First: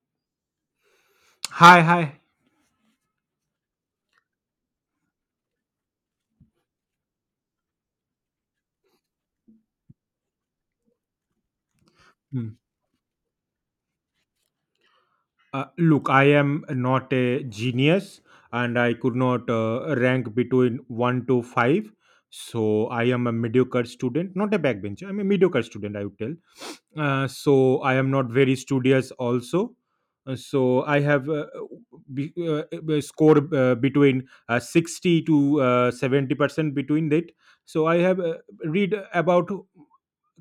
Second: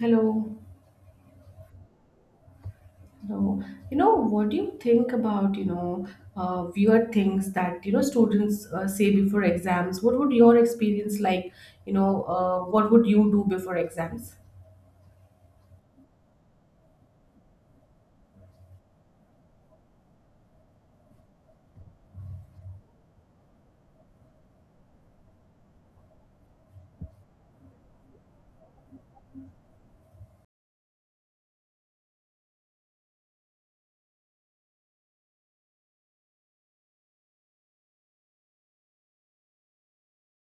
Hello, Hi, hi. hello. You know, what do you think about, weird things that, students say before exams? What would your experience like? Hmm. What would you do before exams? Look, I am not a genius and I could not rank between 1 to 5. So I am a mediocre student, not a backbencher. I'm a mediocre student, I would tell. So I am not very studious also. So I have be, uh, a score between 60 to 70% between that. So I have read about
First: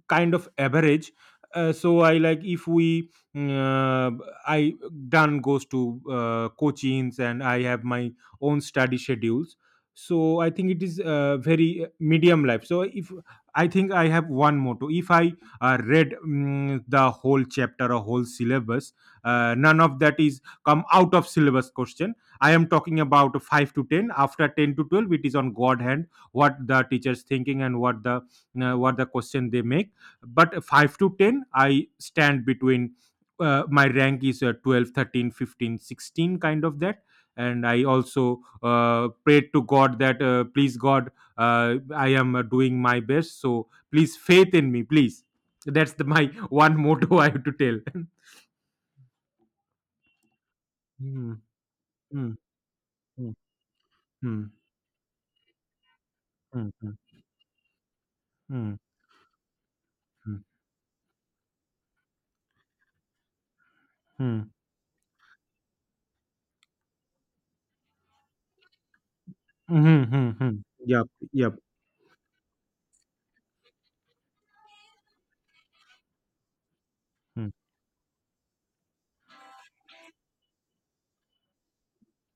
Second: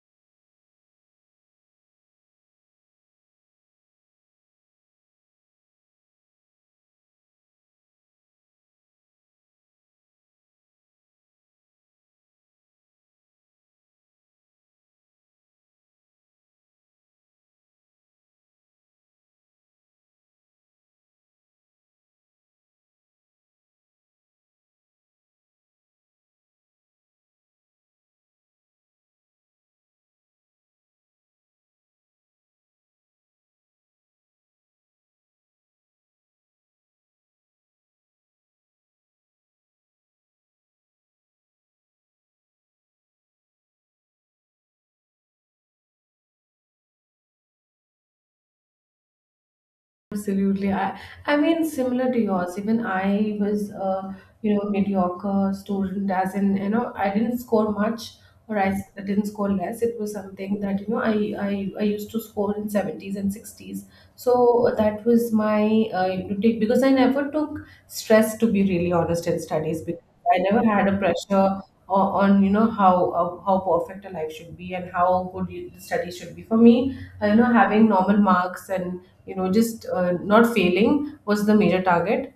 kind of average. So I like, if we I done goes to coachings, and I have my own study schedules. So I think it is very medium life. So if I think I have one motto, if I read the whole chapter or whole syllabus, none of that is come out of syllabus question. I am talking about 5 to 10. After 10 to 12, it is on god hand, what the teacher's thinking and what the question they make. But 5 to 10 I stand between. My rank is 12, 13, 15, 16, kind of that. And I also prayed to god that please god, uh, I am doing my best, so please faith in me please. That's the my one motto I have to tell. Absolutely. Hmm, I mean, similar to hmm, yours, even hmm, I was, hmm, mediocre student, as in, hmm, I didn't score much or hmm, I didn't score less. It was hmm, something that I used to score in 70s and 60s. hmm, So that was my because I never took stress, to be really honest, in hmm, studies, because hmm, hmm, I hmm. never had a Yep, yep. pressure on, how perfect a life should be and how good studies should be. For me, Hmm, having normal marks and just not failing was the major target.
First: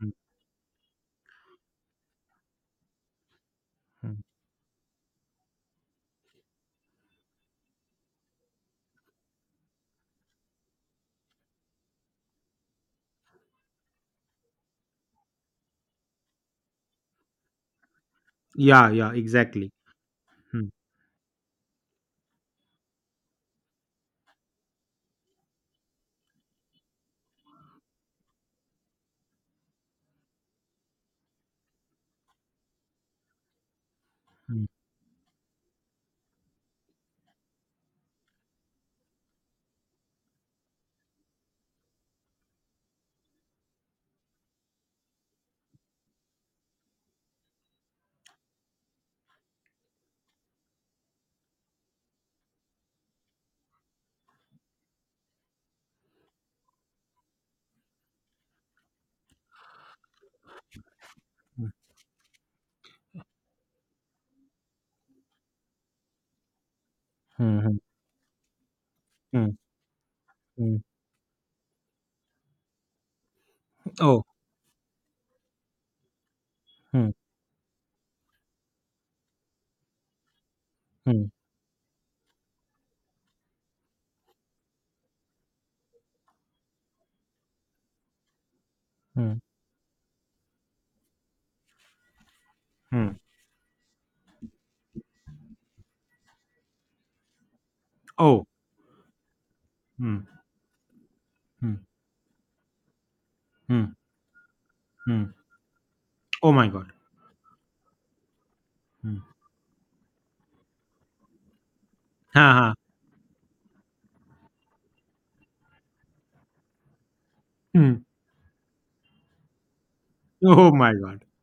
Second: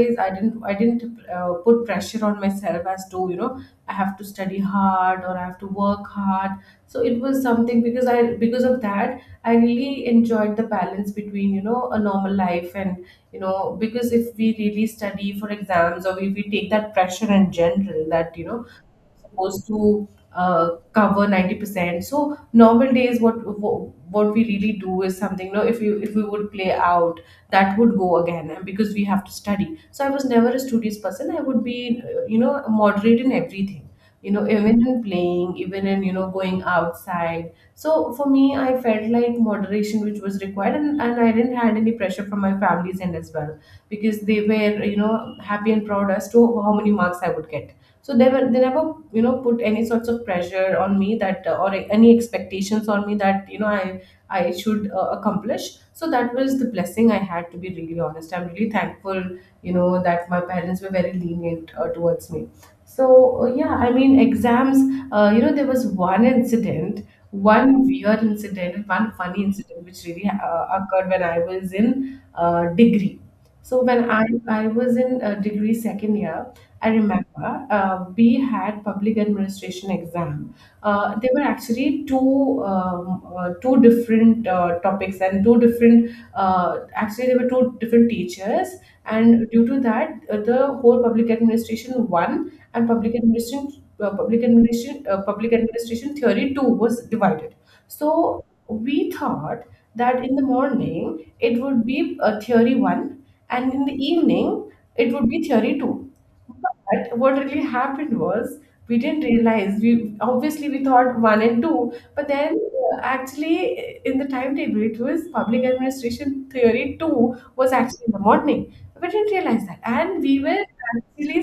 hmm, I didn't put pressure on myself as to I have hmm. to study hard or I have to work hard. So it was something because of that I really enjoyed the balance between a normal life. And because if we really study for exams, or if we take that pressure in general, that Yeah, yeah, supposed exactly. to Hmm, cover 90%. So normal days, what we really do is something, you know, if we would play out, that would go again, and because we have to study. So I was never a studious person. I would be, moderate in everything. You know, hmm, even in playing, even in, going outside. So for me, I felt like moderation, which was required, and I didn't had any pressure from my family's end as well, because they were, happy and proud as to how many marks I would get. So they never, put any sorts of pressure on me that, or any expectations on me that, you know, I should accomplish. So that was the blessing I had. To be really honest, I'm really thankful, that my parents were very lenient towards me. So, yeah, I mean, exams, there was one incident, hmm, hmm, one weird incident, one funny hmm, incident which really hmm. occurred when I was in degree. So when Oh. I was in degree second year, I Hmm. remember we had public administration exam. There Hmm. were actually two two different topics and two different actually there were two different teachers, Hmm. and due to that, the whole public administration one and Mm. Public administration theory two was divided. So Oh. we thought Hmm. that in the morning it Hmm. would be a theory one, and in Hmm. the evening it would Mm. be theory two. Oh my god. But what really happened was we Hmm. didn't realize. We thought one and two, but Ha, then ha. Actually in the timetable it was public administration theory two was Hmm. actually in the morning. We didn't realize that, and we were Oh my god. actually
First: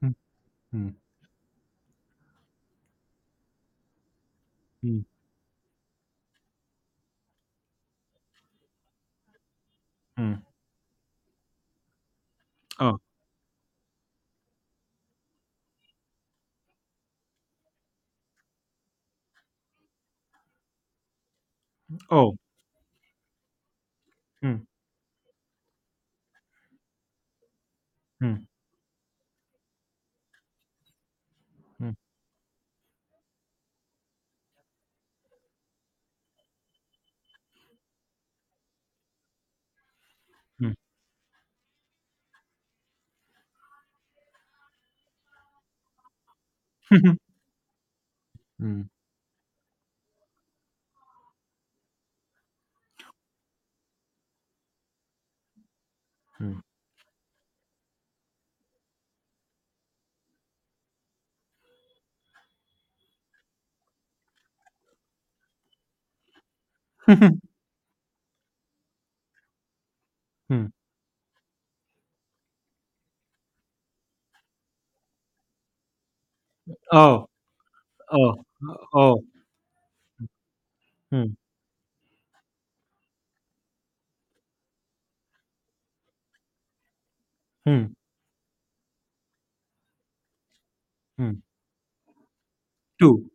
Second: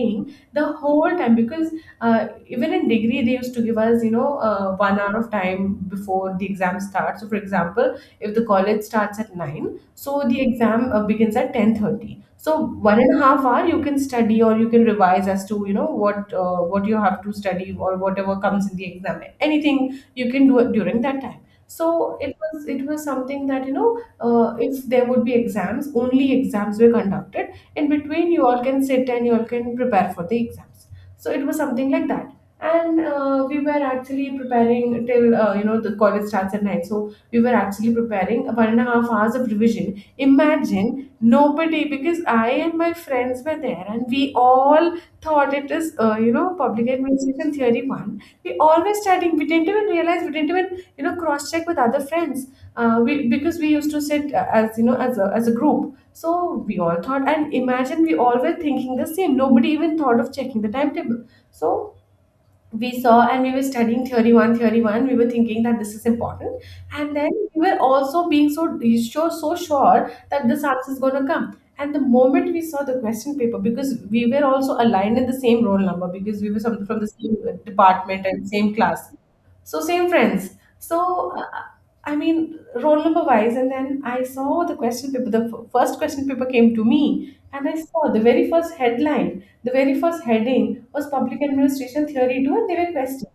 Hmm. the Hmm. whole time because even in degree they used to give us one Hmm. hour of time before the exam starts. So for example, if the college starts at 9, so Hmm. the exam begins at 10:30, so Oh. one and a half hour you can study or you can revise as to what you have to study or whatever comes in the exam. Anything you can do it during that time. So it Oh. was something that Hmm. if there would be exams, only exams were conducted. In between, you Hmm. all can sit and you all can prepare for the exams. So it was something Hmm. like that. And we were actually preparing till the college starts at nine. So we were actually preparing one and a half hours of revision. Hmm. Imagine, nobody, because I and my friends were there, and we all thought it is public administration theory one. We all Hmm. were studying. We didn't even realize. We didn't even cross check with other friends, we because we used to sit as you know as a group. Hmm. So we all thought, and imagine, we all were thinking the same. Nobody even thought of checking the timetable. So we saw and we were studying theory one, theory one, we were thinking that this is important. And then we were also being so sure, so sure that this Hmm. answer is going to come. And the moment we saw the question paper, because we were also aligned in the same roll number, because we were some, from the Oh. same department Oh. and same class, Oh. so same friends, so Hmm. uh, I mean, roll number wise, and then I saw the question paper, the first question paper came to me, and I Hmm. saw the very first headline, the very first heading was Public Hmm. Administration Theory 2, and they were Two. questions.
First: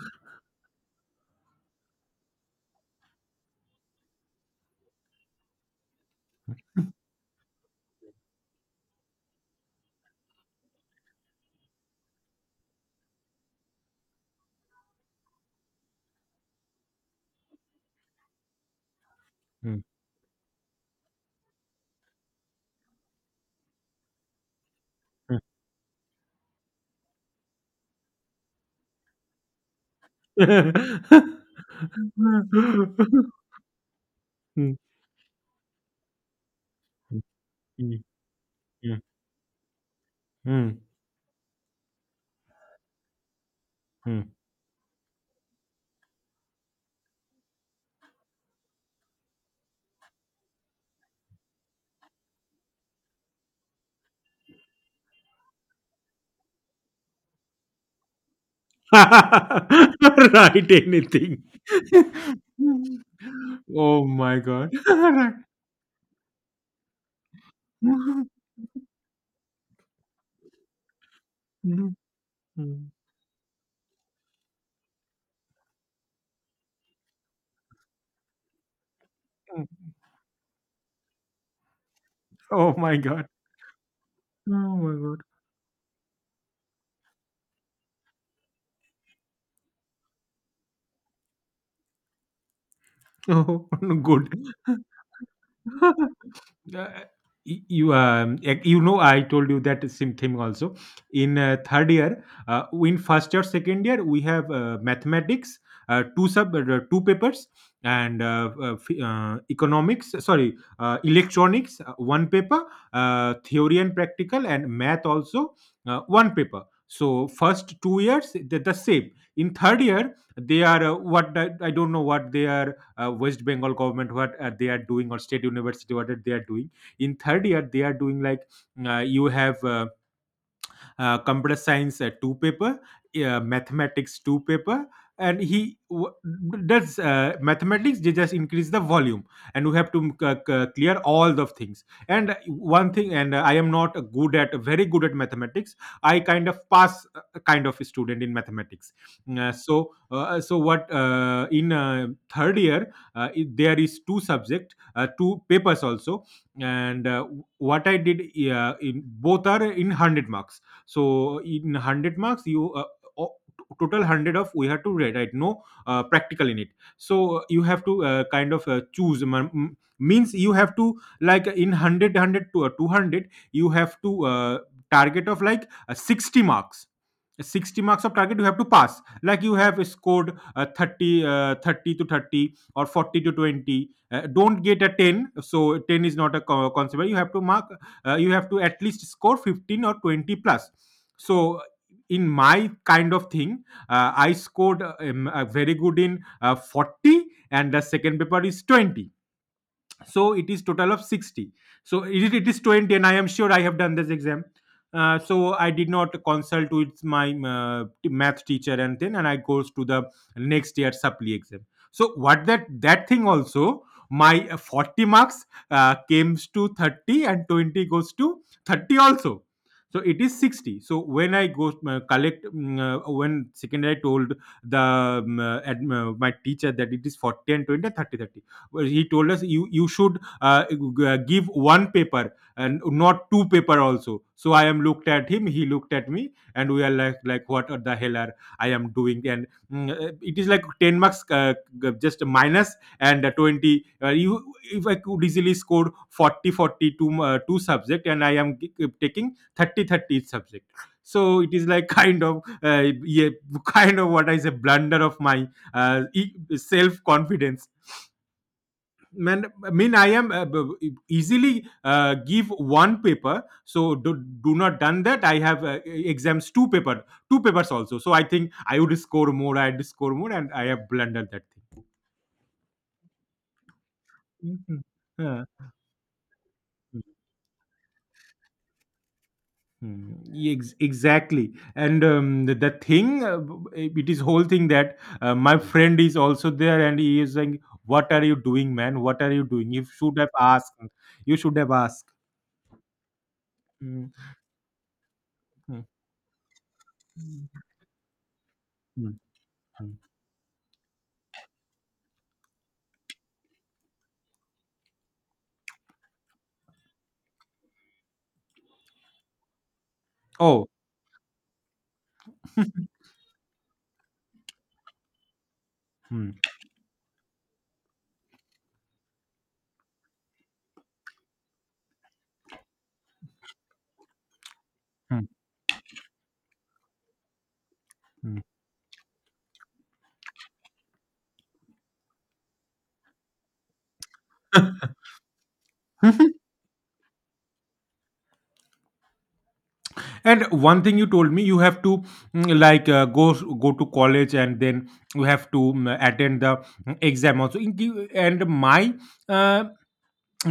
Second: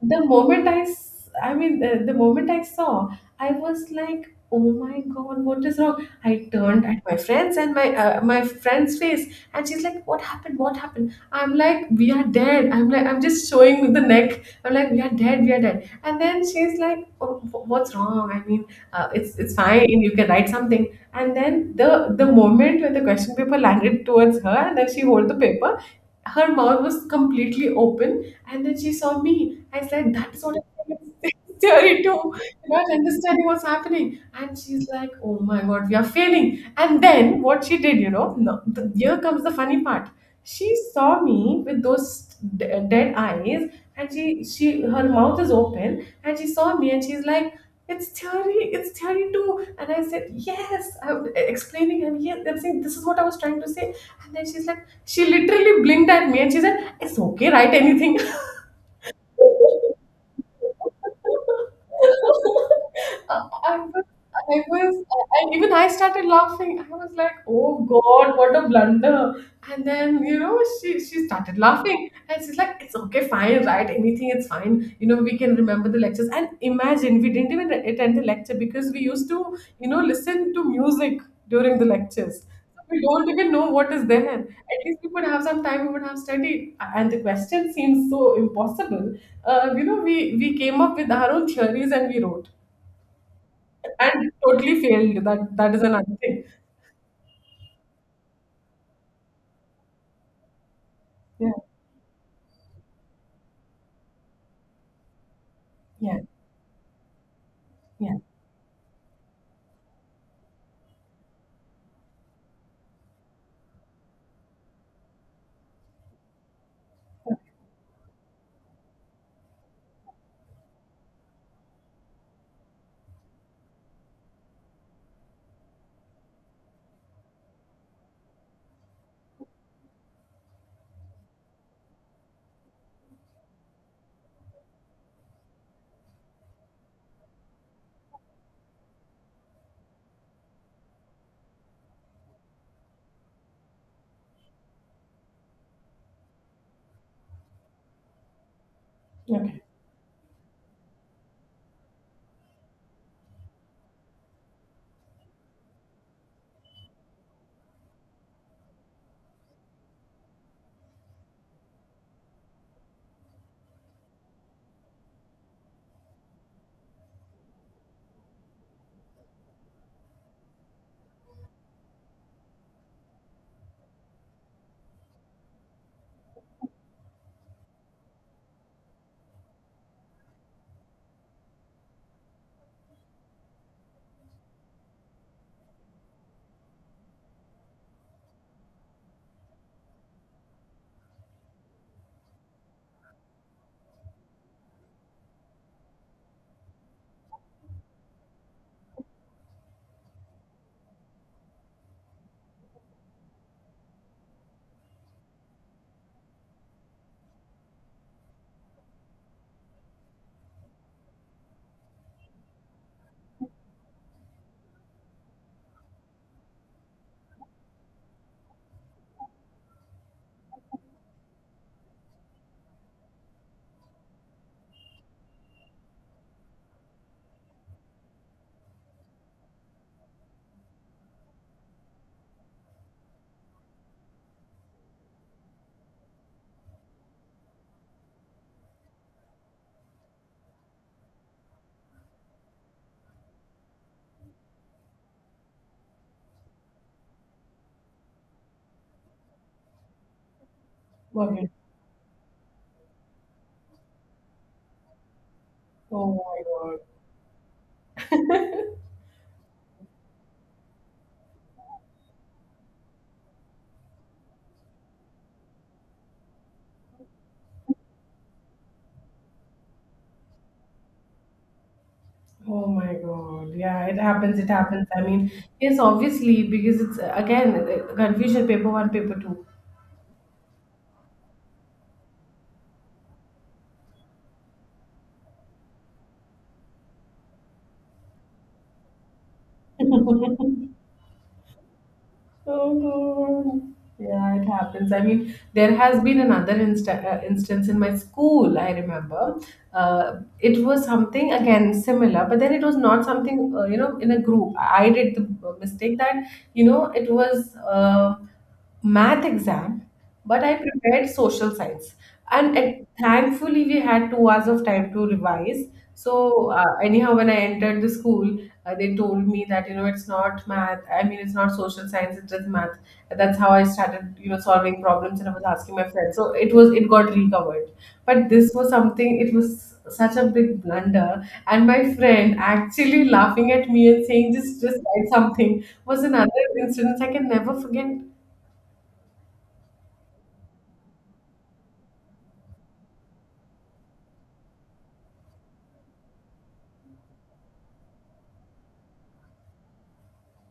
And the moment I mean, the moment I saw, I was like, oh my God, what is wrong? I turned at my friends and my friend's face, and she's like, what happened? What happened? I'm like, we are dead. I'm like, I'm just showing with the neck. I'm like, we are dead. We are dead. And then she's like, oh, what's wrong? I mean, it's Hmm. fine. You can write something. And then the moment when the question paper landed towards her, and then she hold the Hmm. paper, her mouth was completely open, and then she saw me. I said, that's what I'm staring to, not Mm, understanding what's happening. And she's like, oh my god, we are failing. And then what she did, mm, you know, no, mm, here comes the funny part. She mm, saw me with those dead eyes, and mm. She, her mouth is open, and she saw me, and she's like, it's theory too. And I said, yes, I'm explaining, and yes, I'm saying this is what I was trying to say. And then she's like, she literally blinked at me, and she said, it's okay, write anything. I, Write anything. I was, Oh my I god. was, I, even I started laughing. I was like, "Oh Right. Mhm, God, what a blunder!" And then she started mhm, laughing, and she's like, mm, "It's okay, fine, right? Anything, it's fine. You know, we can remember the lectures." And imagine, we didn't even attend the lecture because we used to, mm. Listen to music during the lectures. Oh So my we don't god. even know what is there. Oh At my least we god. would have some time. We would have studied, and the question seems so impossible. We came up with our own theories and we wrote, Oh, good. and totally failed. That that is another thing. Uh, uh, you you know, I told you that same thing also in Yeah, third year. In first year, second year we have mathematics, yeah, two papers, yeah. and economics, sorry, electronics, one paper, theory and practical, and math also, one paper. So first 2 years they're the same. In third year they are what, I don't know what they are. West Bengal government, what they are doing, or state university, what they are doing. In third year they are doing like, you have computer science, two paper, mathematics two paper, and does mathematics. They just increase the volume, and we have to clear all the things. And one thing, and I am not good at very good at mathematics. I kind of pass kind of student in mathematics. Mm, Uh, Okay, so uh, uh, so what in third year, there is two subject, two papers also, and what I did, in both are in 100 marks. So in 100 marks, you o- total 100 of we have to write, right, no practical in it. So you have to kind of choose means you have to, like in 100 to 200 you have to target of like 60 marks. 60 marks of target you have to pass. Like you have scored 30, 30 to 30 or 40 to 20, don't get a 10, so 10 is not a concept you have to mark. You have to at least score 15 or 20 plus. So in my kind of thing, I scored very good in 40, and the second paper is 20, so it is total of 60. So it is 20 and I am sure I have done this exam. So I did not consult with my math teacher, and then and I goes to the next year supply exam. So what that that thing also, my 40 marks came to 30 and 20 goes to 30 also, so it is 60. So when I go collect, when secondary told the my teacher that it is 40 and 20 and 30, well, he told us, you should give one paper and not two paper also. So I am looked at him, he looked at me, and we are like, what the hell are I am doing. And it is like 10 marks, just a minus, and a 20, you, if I could easily score 40 40 two, two subject, and I am taking 30 30 each subject. So okay. it is like kind of yeah, kind of what I say, blunder of my Oh my god. self confidence, man. I mean, I am easily give one paper, so do, do not done that, I have exams two paper, two papers also. So I think I would score more, I'd score more, and I have blundered that thing. Oh my God. Yeah, it happens. It Mhm. happens. I mean, Yeah. yes, obviously, because it's again confusion paper one, paper two. Hmm, exactly, and the thing it is whole thing that my friend is also there, and he is saying, "What are you doing, man? What are you doing? You should have asked. You should have asked." Mhm. Hmm, Yeah, it happens. I mean, there hmm, has been another instance in my school, I hmm, remember. hmm. It was something, again, similar, but then it was not something, in a group. I did the mistake that, you know, it was. Math exam, but I Oh, prepared social science. And it, thankfully, we had 2 hours of time to revise. hmm, So, anyhow, when I entered the school, they told me that, it's not math. I mean, it's not social science, it's just math. And that's how I started, solving problems, hmm. and I was asking my friends. So, it got recovered. But Mm. this was something, it was such a big blunder. And my friend actually laughing at me and saying, just write something, was another incident I can never forget. And one thing you told me, you have to like go go to college, and then you have to attend the exam also. In and my uh,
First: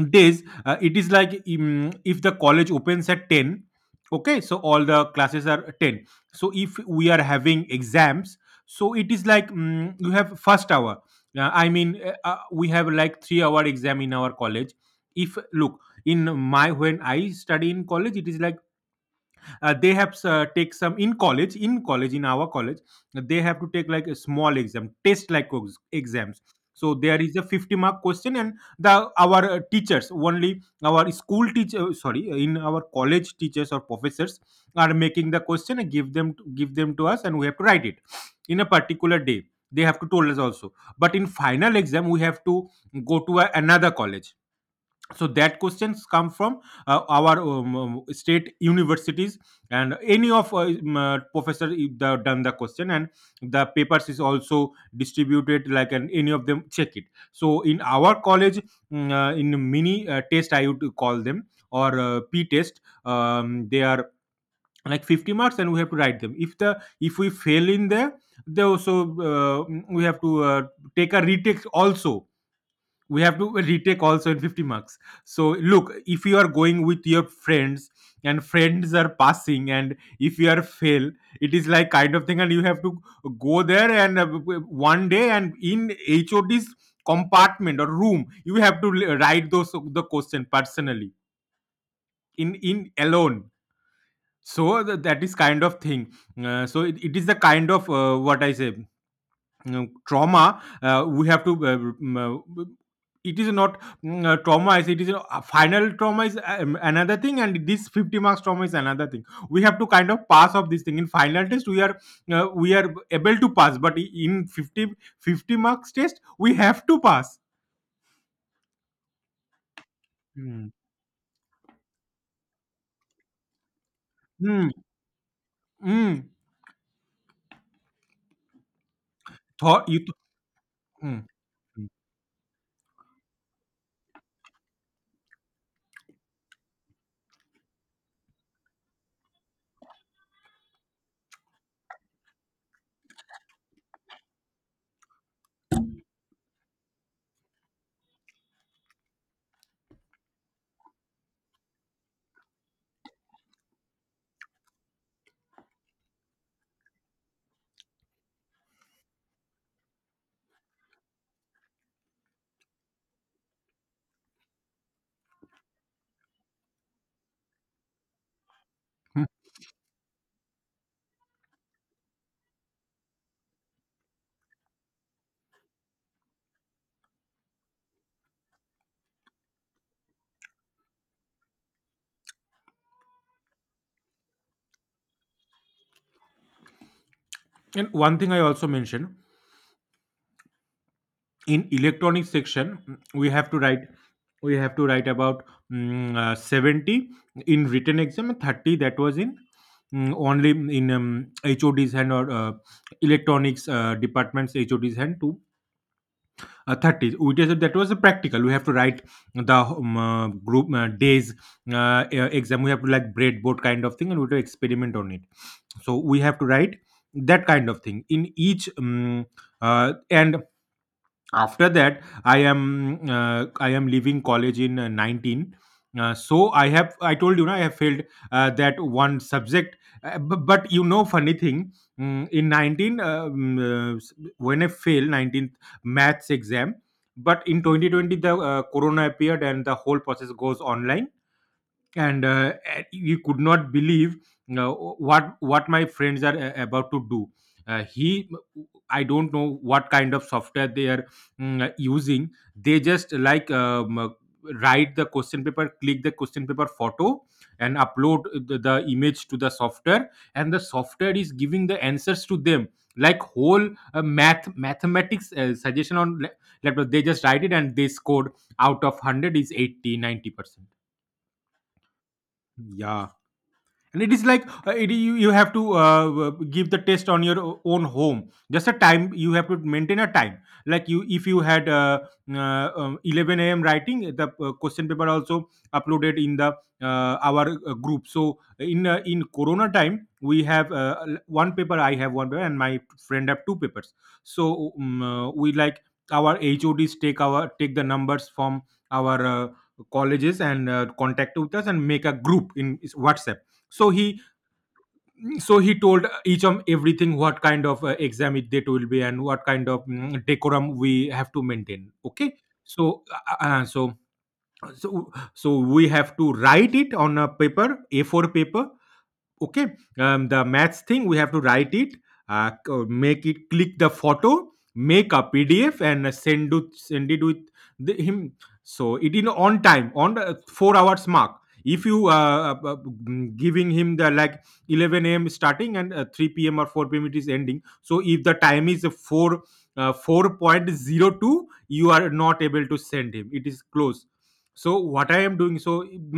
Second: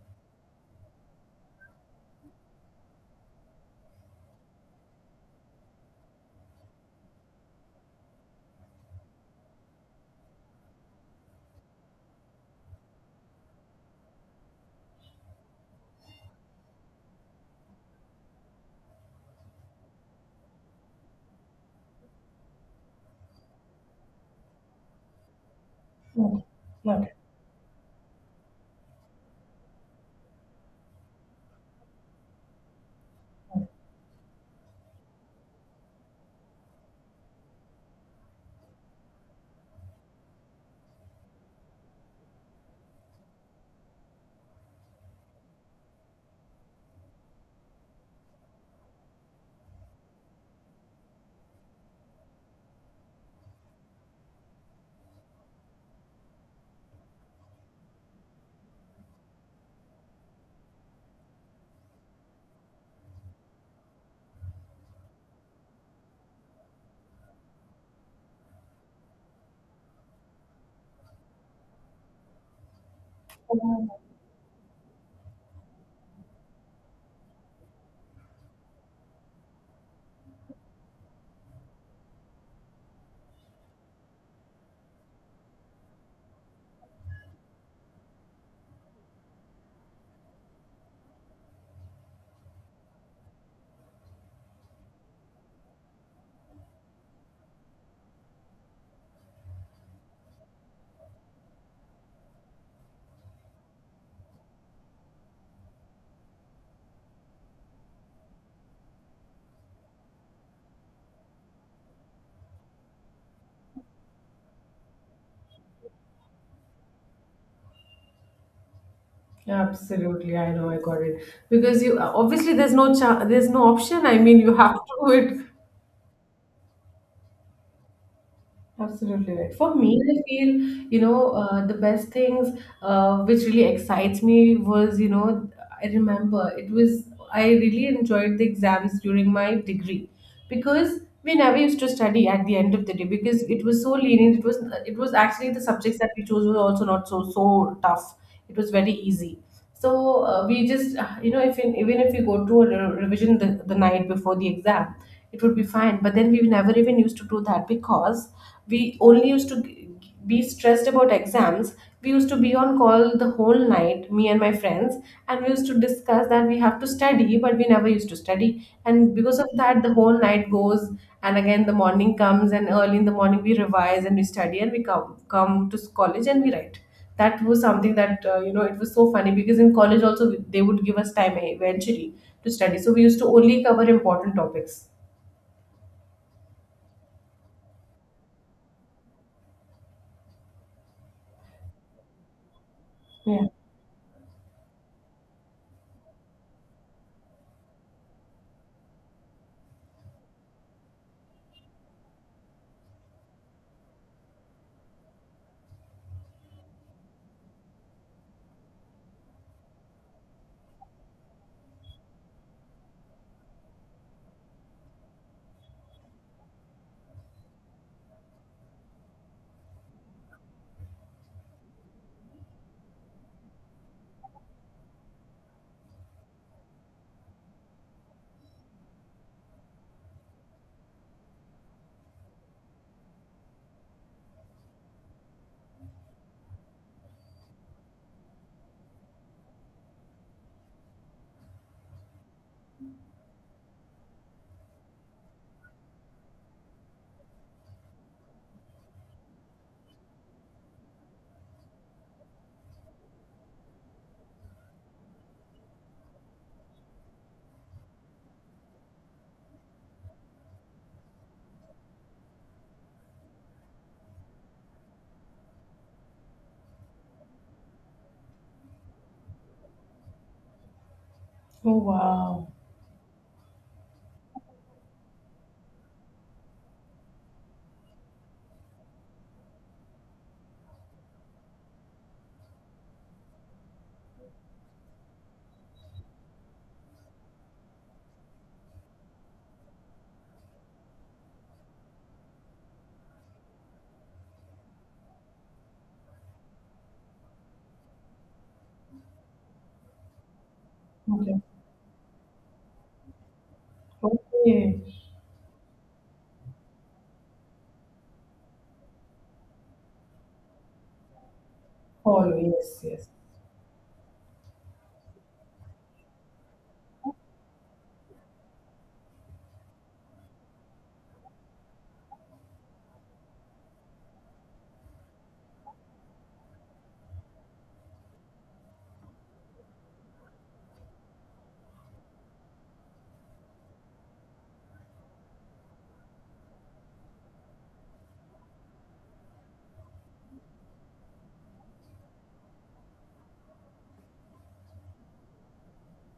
days, it is like, if the college opens at 10, okay, so all the classes are 10. So if we are having exams, so it is like, you have first hour. I mean, we have like 3-hour exam in our college. If look, in my, when I study in college, it is like, they have take some in our college, they have to take like a small exam test, like exams. So there is a 50 mark question, and the, our teachers only, our school teacher, sorry, in our college, teachers or professors are making the question and give them to us, and we have to write it in a particular day. They have to told us also. But in final exam, we have to go to a, another college, so that questions come from our state universities, and any of professor if they have done the question, and the papers is also distributed like, and any of them check it. So in our college, in mini test I would call them, or p test, they are like 50 marks, and we have to write them. If the, if we fail in there, they also, uh, we have to take a retake also, we have to retake also in 50 marks. So look, if you are going with your friends, and friends are passing, and if you are fail, it is like kind of thing, and you have to go there and one day, and in hod's compartment or room, you have to write those the question personally, in alone. So that is kind of thing. So it is the kind of what I say, you know, trauma, we have to it is not trauma is, it is a final, trauma is another thing, and this 50 marks trauma is another thing. We have to kind of pass of this thing. In final test we are able to pass, but in 50 50 marks test we have to pass. Absolutely, I know, Mm. I got it. Because you obviously there's no there's no option. I mean, you Mm. have to do it. Mm. Absolutely right. For Thought me, you I feel Mm. The best things which really excites me was I remember it was I really enjoyed the exams during my degree, because we never used to study at the end of the day, because it was so lenient. It was actually the subjects that we chose were also not so tough. It was very easy, so we just you know if in, even if we go to a revision the night before the exam, it would be fine, but then we never even used to do that because we only used to be stressed about exams. We used to be on call the whole night, me and my friends, and we used to discuss that we have to study, but we never used to study, and Mm. because of that the whole night goes, and again the morning comes, and early in the morning we revise and we study and we come to college and we write. That was something that, you know, it was so funny because in college also they would give us time eventually to study, so we used to only cover important topics. And one thing I also mentioned in electronics section, we Yeah. have to write we have to write about 70 in written exam and 30 that was in only in HOD's hand or electronics departments HOD's hand to 30, which is that was a practical we have to write the group days exam. We have to, like, breadboard kind of thing and we have to experiment on it, so we have to write that kind of thing in each and after that I am leaving college in 19. So I told you now I have failed that one subject. But you know, funny thing, in 19, uh, s- when I failed 19th maths exam, but in 2020 the corona appeared and the whole process goes online. And he could not believe you, what my friends are about to do. He I don't know what kind of software they are using. They just, like, write the question paper, click the question paper photo and upload the image to the software, and the software is giving the answers to them, like, whole mathematics suggestion on laptop. They just write it and they scored out of 100 is 80-90%. Oh, wow. Yeah, and it is like you have to give the test on your own home, just a time, you have to maintain a time. Like you, if you had 11 a.m. writing the question paper also uploaded in the our group. So in corona time we have one paper, I have one paper and my friend have two papers. So we, like, our HODs take the numbers from our colleges and contact Okay. with us and make a group in WhatsApp. so he Okay. so he told each of everything what kind of exam it date will be and what kind of decorum we have to maintain. Oh, Okay. yes, so yes. uh, uh, so so so we have to write it on a paper, A4 paper. Okay. The maths thing we have to write it, make it, click the photo, make a PDF and send it with him. So it in on time on the 4 hours mark. If you giving him the, like, 11 a.m. starting and 3 p.m. or 4 p.m. it is ending. So if the time is a 4, 4:02 you are not able to send him, it is close. So what I am doing. So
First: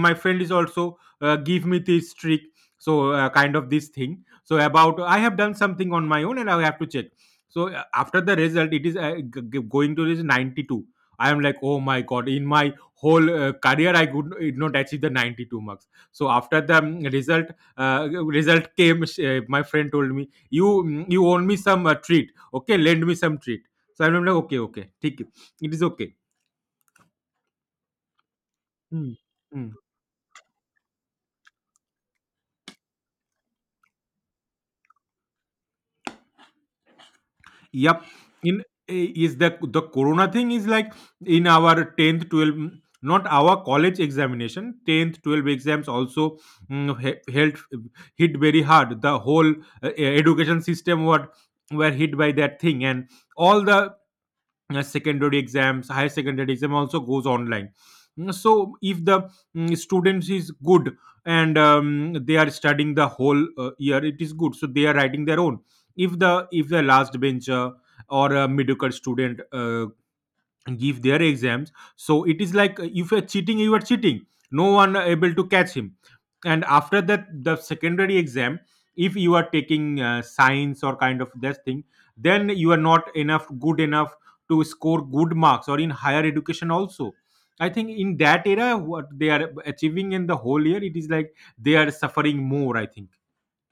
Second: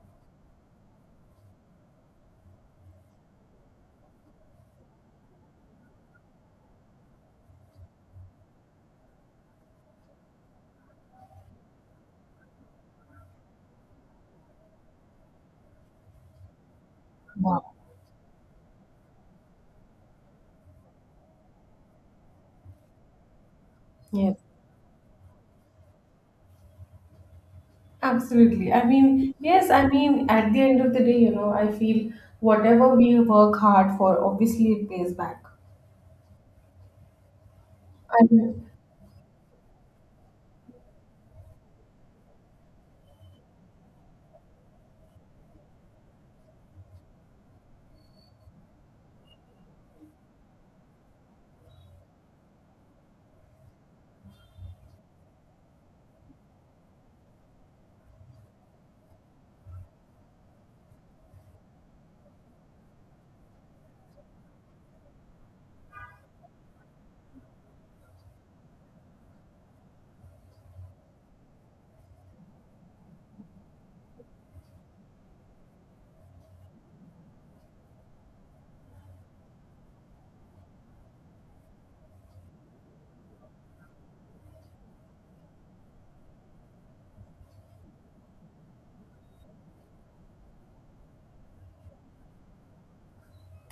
my friend is also give me this trick. So kind of this thing, so about I have done something on my own and I have to check. So after the result, it is going to this 92. I am like, oh my god, in my whole career I could did not achieve the 92 marks. So after the Wow. uh, result came, my friend told me, you, you owe me some treat. Okay, lend me some treat. So I'm Yes, like, okay, okay, take it. It is okay. absolutely, I Hmm. mean, yes, Hmm. I mean at the end of the day, you know, I feel whatever we work hard for, obviously it pays back. Yep. I. In, eh, is the corona thing is like in our 10th 12th, not our college examination 10th 12th exams also, held hit very hard the whole education system what were hit by that thing, and all the secondary exams, higher secondary exam also goes online. So if the students is good and they are studying the whole year, it is good, so they are writing their own. If the last bencher or a mediocre student give their exams, so it is like, if you're cheating you are cheating, no one able to catch him. And after that the secondary exam, if you are taking science or kind of that thing, then you are not enough good enough to score good marks or in higher education also. I think in that era what they are achieving in the whole year, it is like they are suffering more, I think.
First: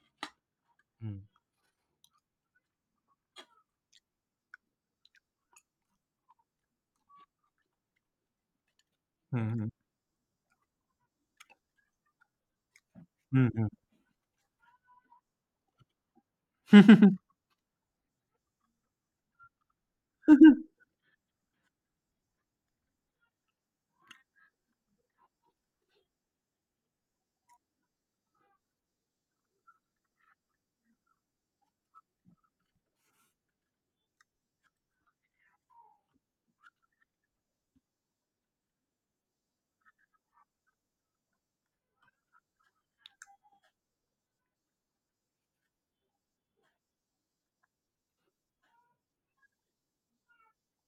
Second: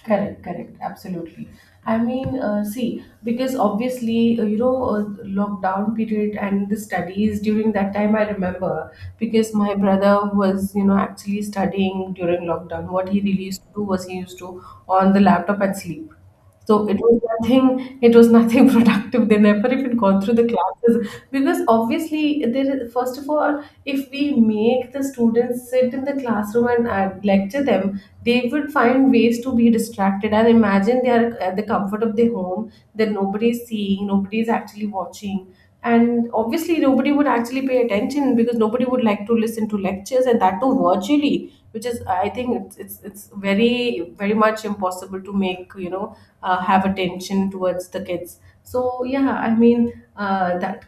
Correct, correct, Mm. absolutely. I mean, see, because obviously, you know, lockdown period and the studies during that time, I remember because Mhm. my brother was, you know, actually studying during lockdown. What he really used Mhm. to do was he used to on the laptop and sleep. So Hmm. It was nothing productive. They never even gone through the classes, because obviously there is, first of all, if we make the students sit in the classroom and lecture them, they would find ways to be distracted. And imagine they are at the comfort of their home, that nobody is seeing, nobody is actually watching, and obviously nobody would actually pay attention, because nobody would like to listen to lectures, and that too virtually, which is, I think, it's very, very much impossible to make, you know, have attention towards the kids. So yeah, I mean, that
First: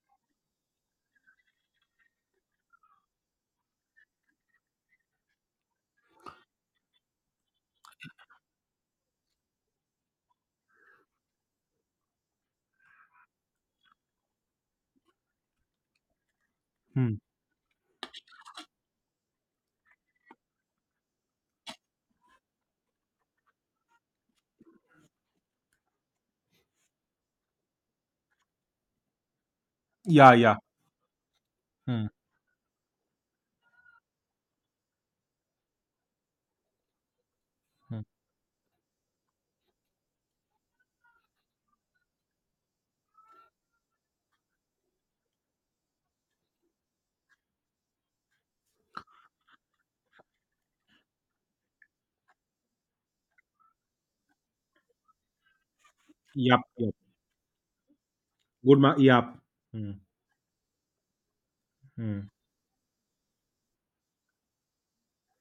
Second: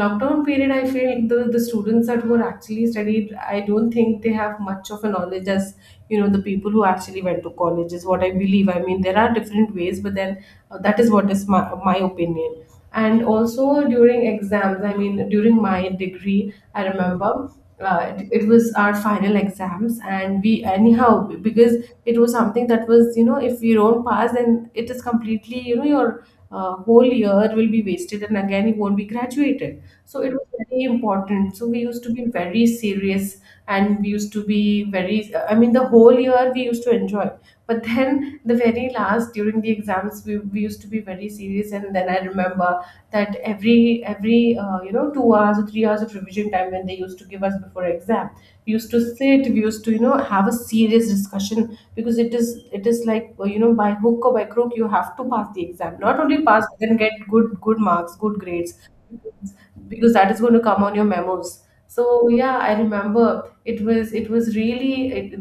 lockdown period, I feel the students that were actually studied, I don't think they have much of a knowledge as, you know, the people who actually went to college, is what I believe. I mean, there are different ways, but then, that is what is my opinion. And also during exams, I mean during my degree I Hmm. remember, it was our final exams, and we anyhow, because it was something that was, you know, if you don't pass then it is completely, you know, your whole year will be wasted, and again you won't be graduated, so it Yeah, was yeah. very important, so we used Hmm. to be very serious. And we used to be very, I mean the whole year we used to enjoy, but Hmm. then the very last, during the exams, we used to be very serious, and then I remember that every you know 2 hours or 3 hours of revision time when they used to give us before exam, we used to sit, we used to, you know, have a serious discussion, because it is, it is like, well, you know, by hook or by crook you have to pass the exam, not only Yep, pass but yep, then get good good marks, good grades, yep. Hmm. because that is going to come on your memos. So Mm. yeah, I remember it was really,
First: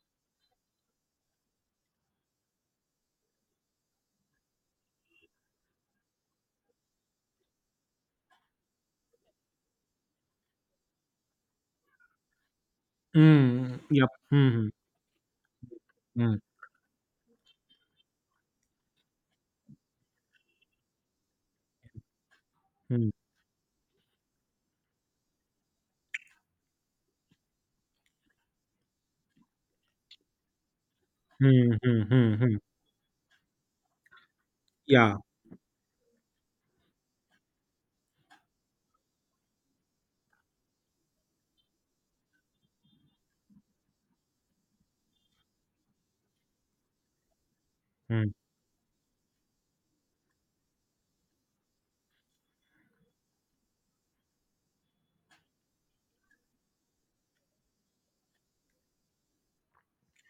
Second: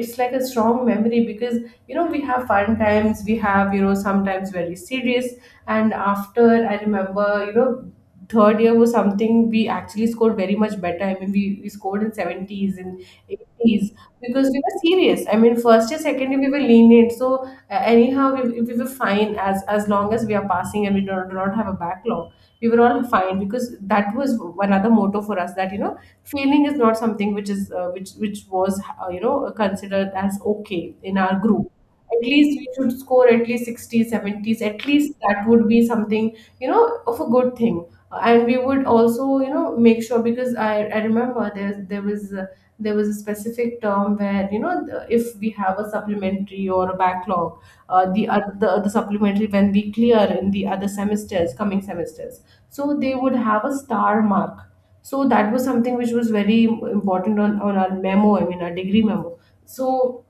it's like a strong memory because, you know, we have fun times, we have, you know, sometimes very serious. And after, I remember, you know, third year was something we actually scored very much better. I mean, we scored in 70s and Mm, 80s yep. because we Mhm. were serious. I mean, first year, second Mm, year we were lenient, so anyhow we were fine, as long as we are passing and we do not have a backlog, we were all mm, fine, because that was another motto for us, that, you know, failing is not something which is which was, you know, considered as okay in our group. mm, mm, At mm, least mm. we should score at least 60s, 70s, at least Yeah. that would be something, you know, of a good thing. And we would also, you know, make sure because I remember there was there was a specific term where, you know, if we have a supplementary or a backlog, the Mm, other, the supplementary, when we clear in the other semesters, coming semesters, so they would have a star mark. So that was something which was very important on our memo, I mean our degree memo. So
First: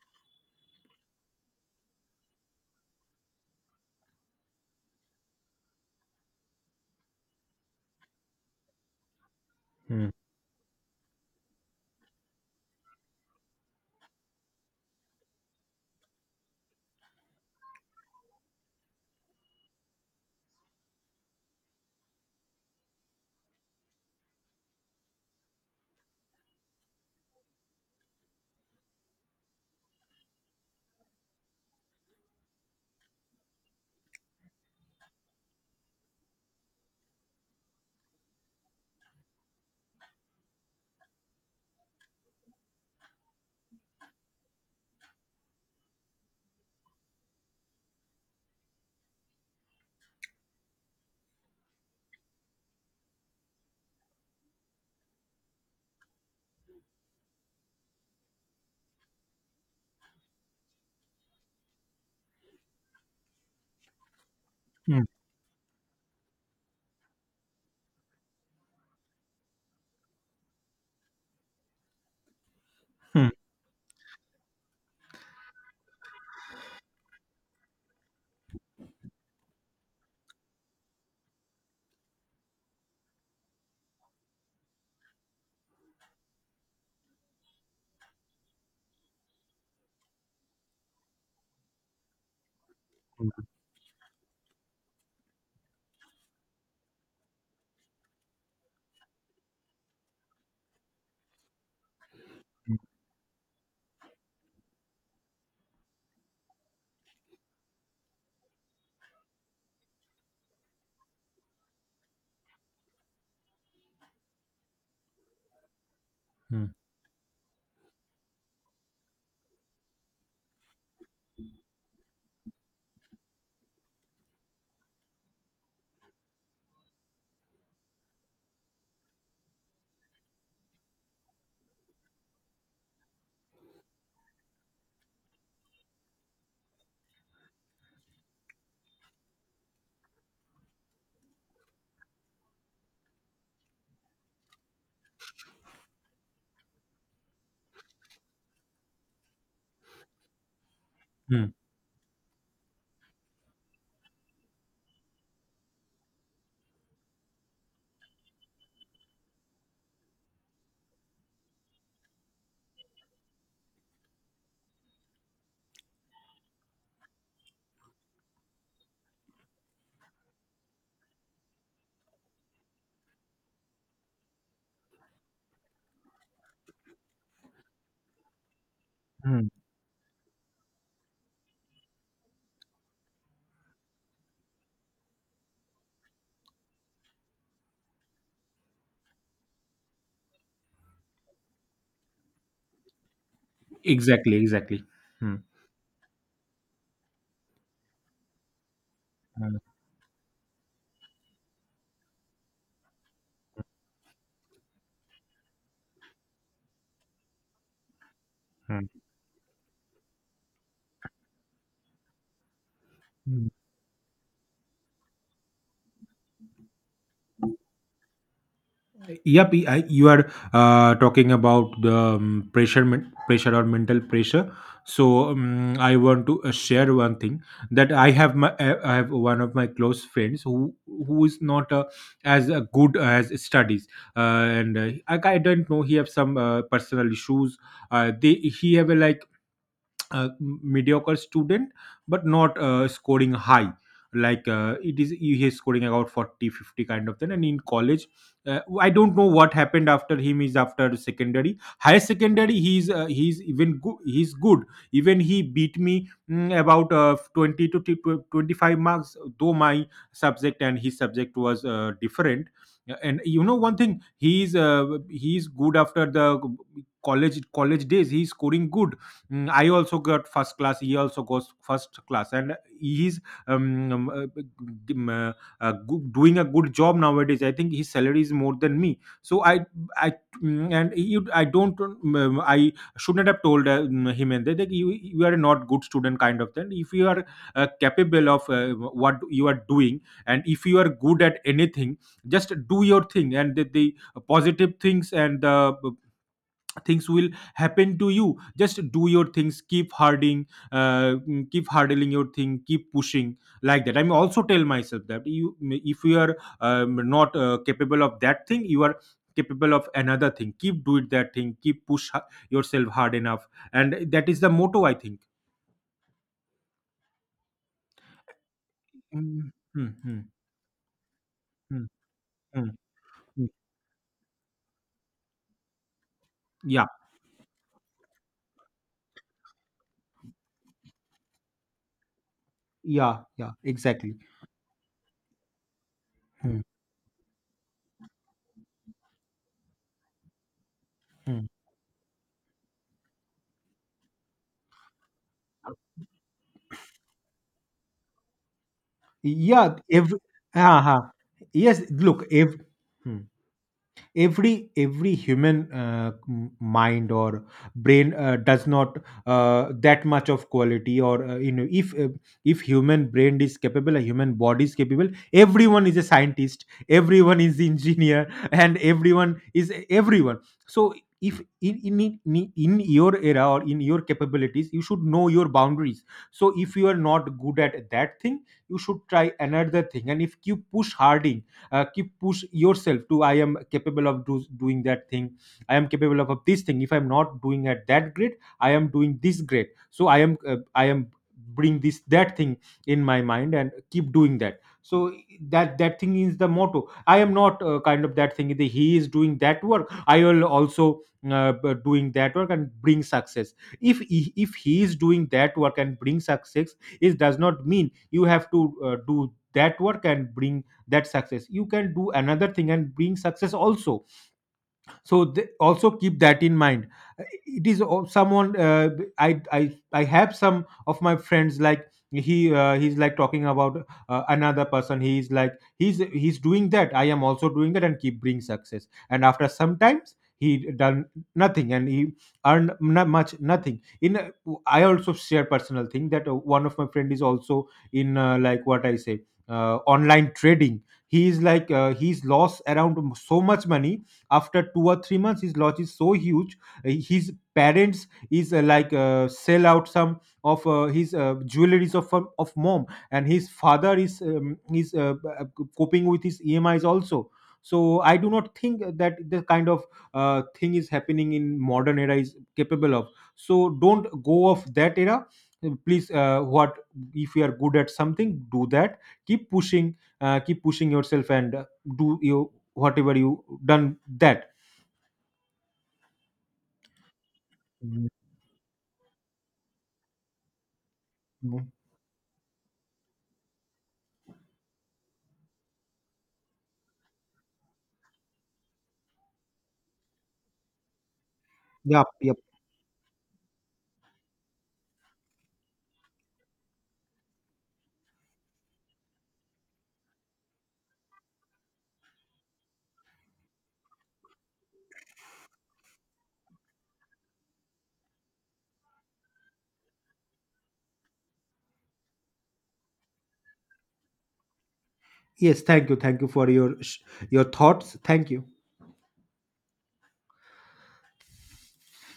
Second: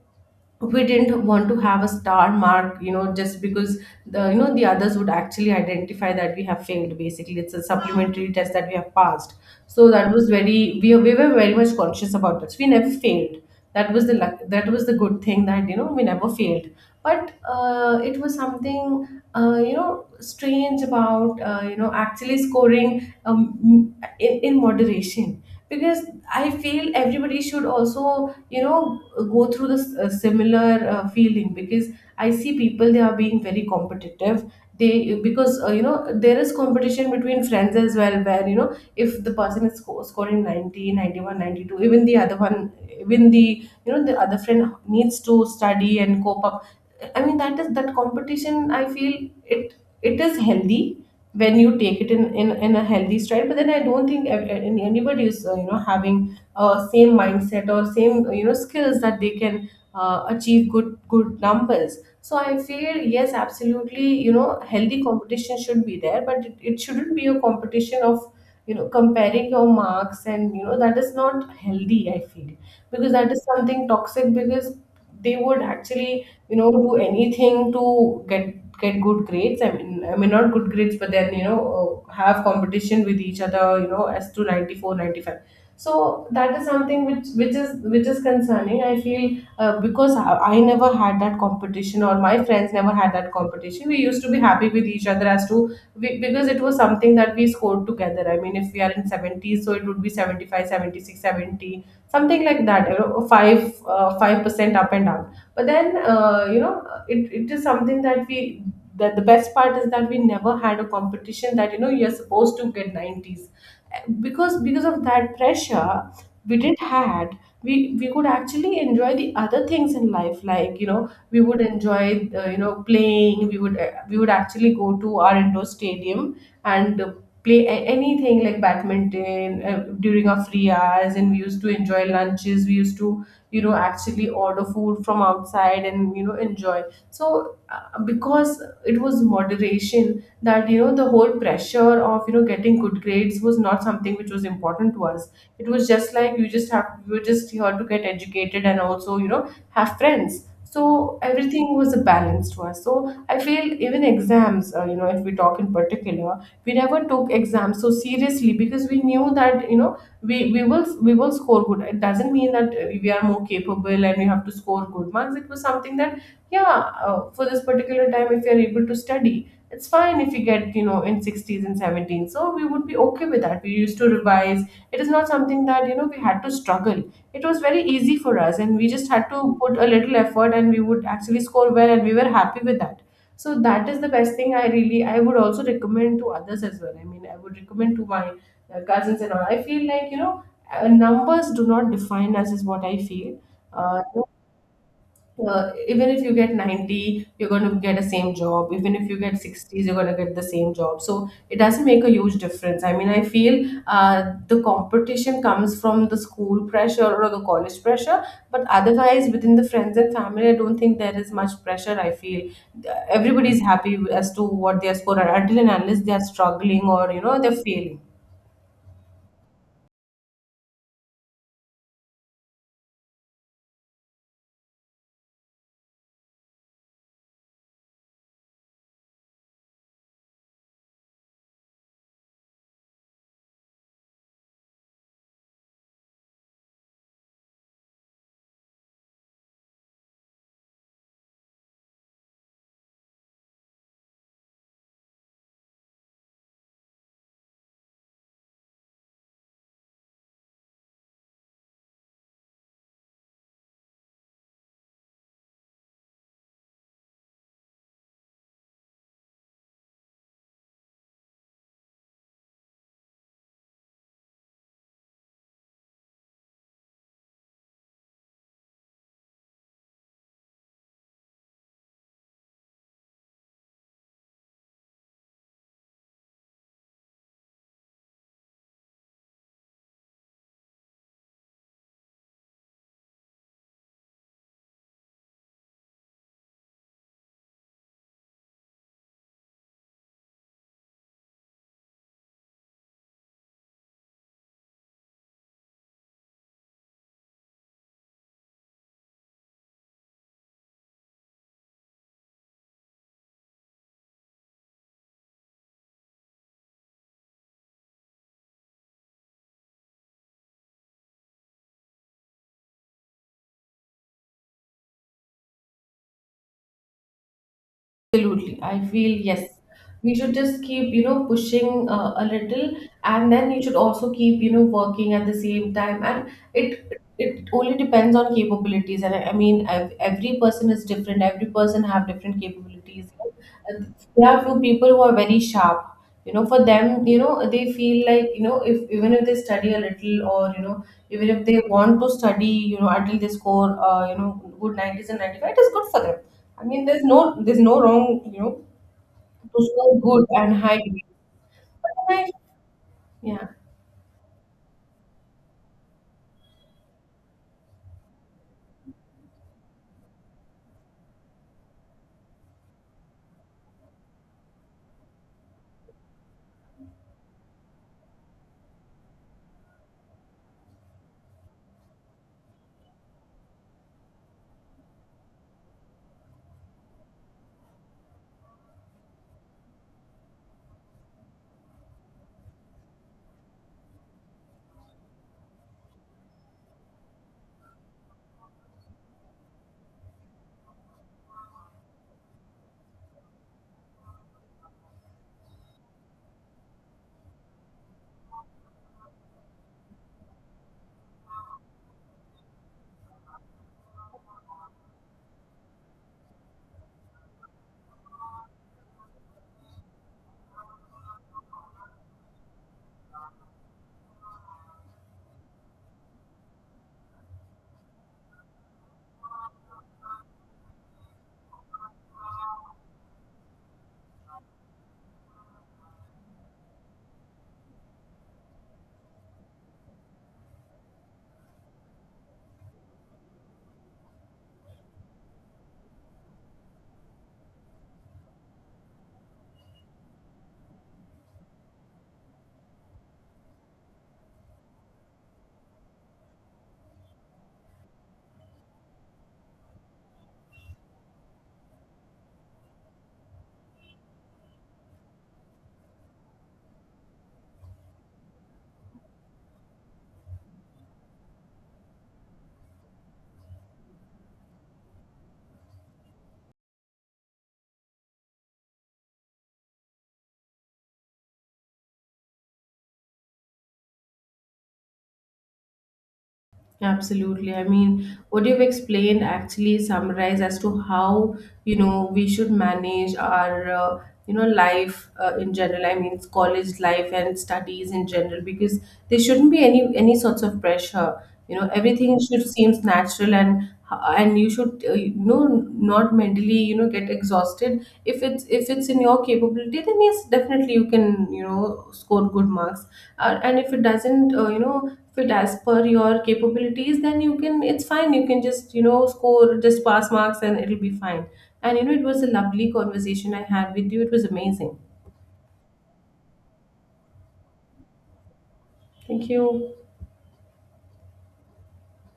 we didn't want to have a star mark, you know, just because the, you know, the others would actually identify that we have failed, basically it's a supplementary test that we have passed. So mm, that was very, we were very much conscious about that, so we never failed. That was the luck, that was the good thing, that, you know, we never failed. But it was something, you know, strange about, you know, actually scoring in moderation, because I feel everybody should also, you know, go through this similar feeling, because I see people they are being very competitive. They, because, you know, there is competition between friends as well, where, you know, if the person is scoring 90, 91, 92, even the other one, even the, you know, the other friend needs to study and cope up. I mean, that is that competition, I feel it, it is healthy when you take it in a healthy stride, but then I don't think anybody is, you know, having same mindset or same, you know, skills that they can achieve good good numbers. So I feel, yes, absolutely, you know, healthy mm, competition should be there, but it shouldn't be a competition of, you know, comparing your marks, and, you know, that is not healthy, I feel, because that is something toxic, because they would actually, you know, do anything to get get good grades, I mean, I mean not good grades, but then, you know, have competition with each other, you know, as to 94, 95. So that is something which is, which is concerning, I feel. Because I never had that competition, or my friends never had that mm, competition. We used to be happy with each other, as to we, because it was something that we scored together. I mean, if we are in 70s, so it would be 75, 76, 70 something like mm, that, you know, five 5% up and down, but then, you know, it is something that we, that the best part is that we never had a competition that, you know, you're supposed to get 90s. Because of that pressure, we mm, did not had, we could actually enjoy the other things in life, like, you know, we would enjoy, you know, playing, we would actually go to our indoor stadium and play anything like badminton, during our free hours, and we used to enjoy lunches, we used to, you know, actually order food from outside and, you know, enjoy. So, because it was moderation, that, you know, the whole pressure of, you know, getting good grades was not something which was important to us. It was just like, you just have, you were just here to get educated and also, you know, have friends, so mm, everything was a balance to us. So I feel, even exams, you know, if we talk in particular, we never took exams so seriously, because we knew that, you know, we will, we will score good. It doesn't mean that we are more capable and we have to score good marks. It was something that, yeah, for this particular time, if you're able to study, it's fine. If you get, you know, in 60s and 70s, so we would be okay with that, we used to revise. It is not something that, you know, we had to struggle. It was very easy for us, and we just had mm. to put a little effort and we would actually score well, and we were happy with that. So that is the best thing. I really, I would also recommend to others as well, I mean I would recommend to my cousins and all. I feel like, you know, numbers do not define us is what I feel. uh, Exactly, exactly. Mm, Even if you get 90, you're going to get the same job. Even if you get 60s, you're going to get the same job. So it doesn't make a huge difference, I mean, I feel the competition comes from the school pressure or the college pressure, but mm, otherwise within the friends and family, I don't think there is much pressure, I feel. mm. Everybody's happy as to what their score are, until and unless they are struggling, or, you know, they're failing. Yep. You are talking about the pressure, pressure or mental pressure. So I want to share one thing that I have one of my close friends who is not as good as studies, and I don't know he have some personal issues. They he have a, like, uh, mediocre student but not scoring high, like, it is he is scoring about 40, 50 kind of thing, and in college I don't know what happened after him, is after secondary higher secondary he's even good, he's good. Even he beat me, about 20 to 25 marks, though my subject and his subject was different. And you know, one thing, he's good, after the college college days he's scoring good. I also got first class. He also goes first class, and he's g- um, uh, go- doing a good job nowadays. I think his salary is more than me. So I and you, I don't. I shouldn't have told him and that you are not good student kind of thing. If you are capable of what you are doing, and if you are good at anything, just do your thing and the positive things and the things will happen to you. Just do your things, keep harding, keep hardling your thing, keep pushing, like that, I mean, also tell myself that you, if you are not capable of that thing, you are capable of another thing, keep do it that thing, keep push yourself hard enough. And that is the motto, I think. Absolutely, I feel, yes, Mm, mm, we mm, should just keep, you know, pushing, mm, a little, mm, and mm. then you should also keep, you know, working at the same time. And Yeah. it only depends on capabilities. And I mean every person is different, every person have different capabilities. Yeah, yeah, Uh, exactly. there are few people who are very sharp, you know, Mm, for them, you know, they feel like, you know, if even if they study a little, or, you know, even if mm. they want to study, you know, until they score, you know, good 90s and 95, it is good for them. I mean there's no, there's no wrong, you know, it was Yeah, so good and high uh grade. yes, But then look, I, if yeah. every human mind or brain does not that much of quality or, you know, if human brain is capable, a human body is capable, everyone is a scientist, everyone is engineer and everyone is everyone. So if in your era or in your capabilities you should know your boundaries. So if you are not good at that thing, you should try another thing, and if you push hard, keep push yourself to, I am capable of doing that thing. I am capable of this thing, if I'm not doing at that grade, I am doing this grade, so I am bring this that thing in my mind and keep doing that. So that that thing is the motto, I am not kind of that thing that he is doing that work, I will also doing that work and bring success. If he is doing that work and bring success, it does not mean you have to do that work and bring that success, you can do another thing and bring success also. So they also keep that in mind. Uh, it is someone, i i I have some of my friends, like, he's like talking about another person, he's like he's doing that, I am also doing that and keep bring success, and after sometimes he done nothing and he earned not much nothing in I also share personal thing that one of my friend is also in, like, what I say, online trading. He is like, he's lost around so much money, after 2 or 3 months his loss is so huge. His parents is like, sell out some of his jewelries of mom, and his father is uh, coping with his EMIs also. So I do not think that the kind of thing is happening in modern era is capable of, so don't go off that era, please, what, if you are good at something do that, keep pushing, keep pushing yourself and do you whatever you done that. Absolutely. I Mhm. mean, what you've explained actually summarize as to how, you know, we should manage our, you know, life in general. I mean, college life and studies in general, because there shouldn't be any sorts of pressure. You know, Yep, everything yep. should seems natural, and, and you should, you know, not mentally, you know, get exhausted. If it's in your capability, then yes, definitely you can, you know, score good marks, and if it doesn't you know fit as per your capabilities, then you can, it's fine, you can just, you know, score just pass marks and it'll be fine. And, you know, it was a lovely conversation I had with you, it was amazing. Yes, thank you. Thank you for your your thoughts. Thank you. Thank you.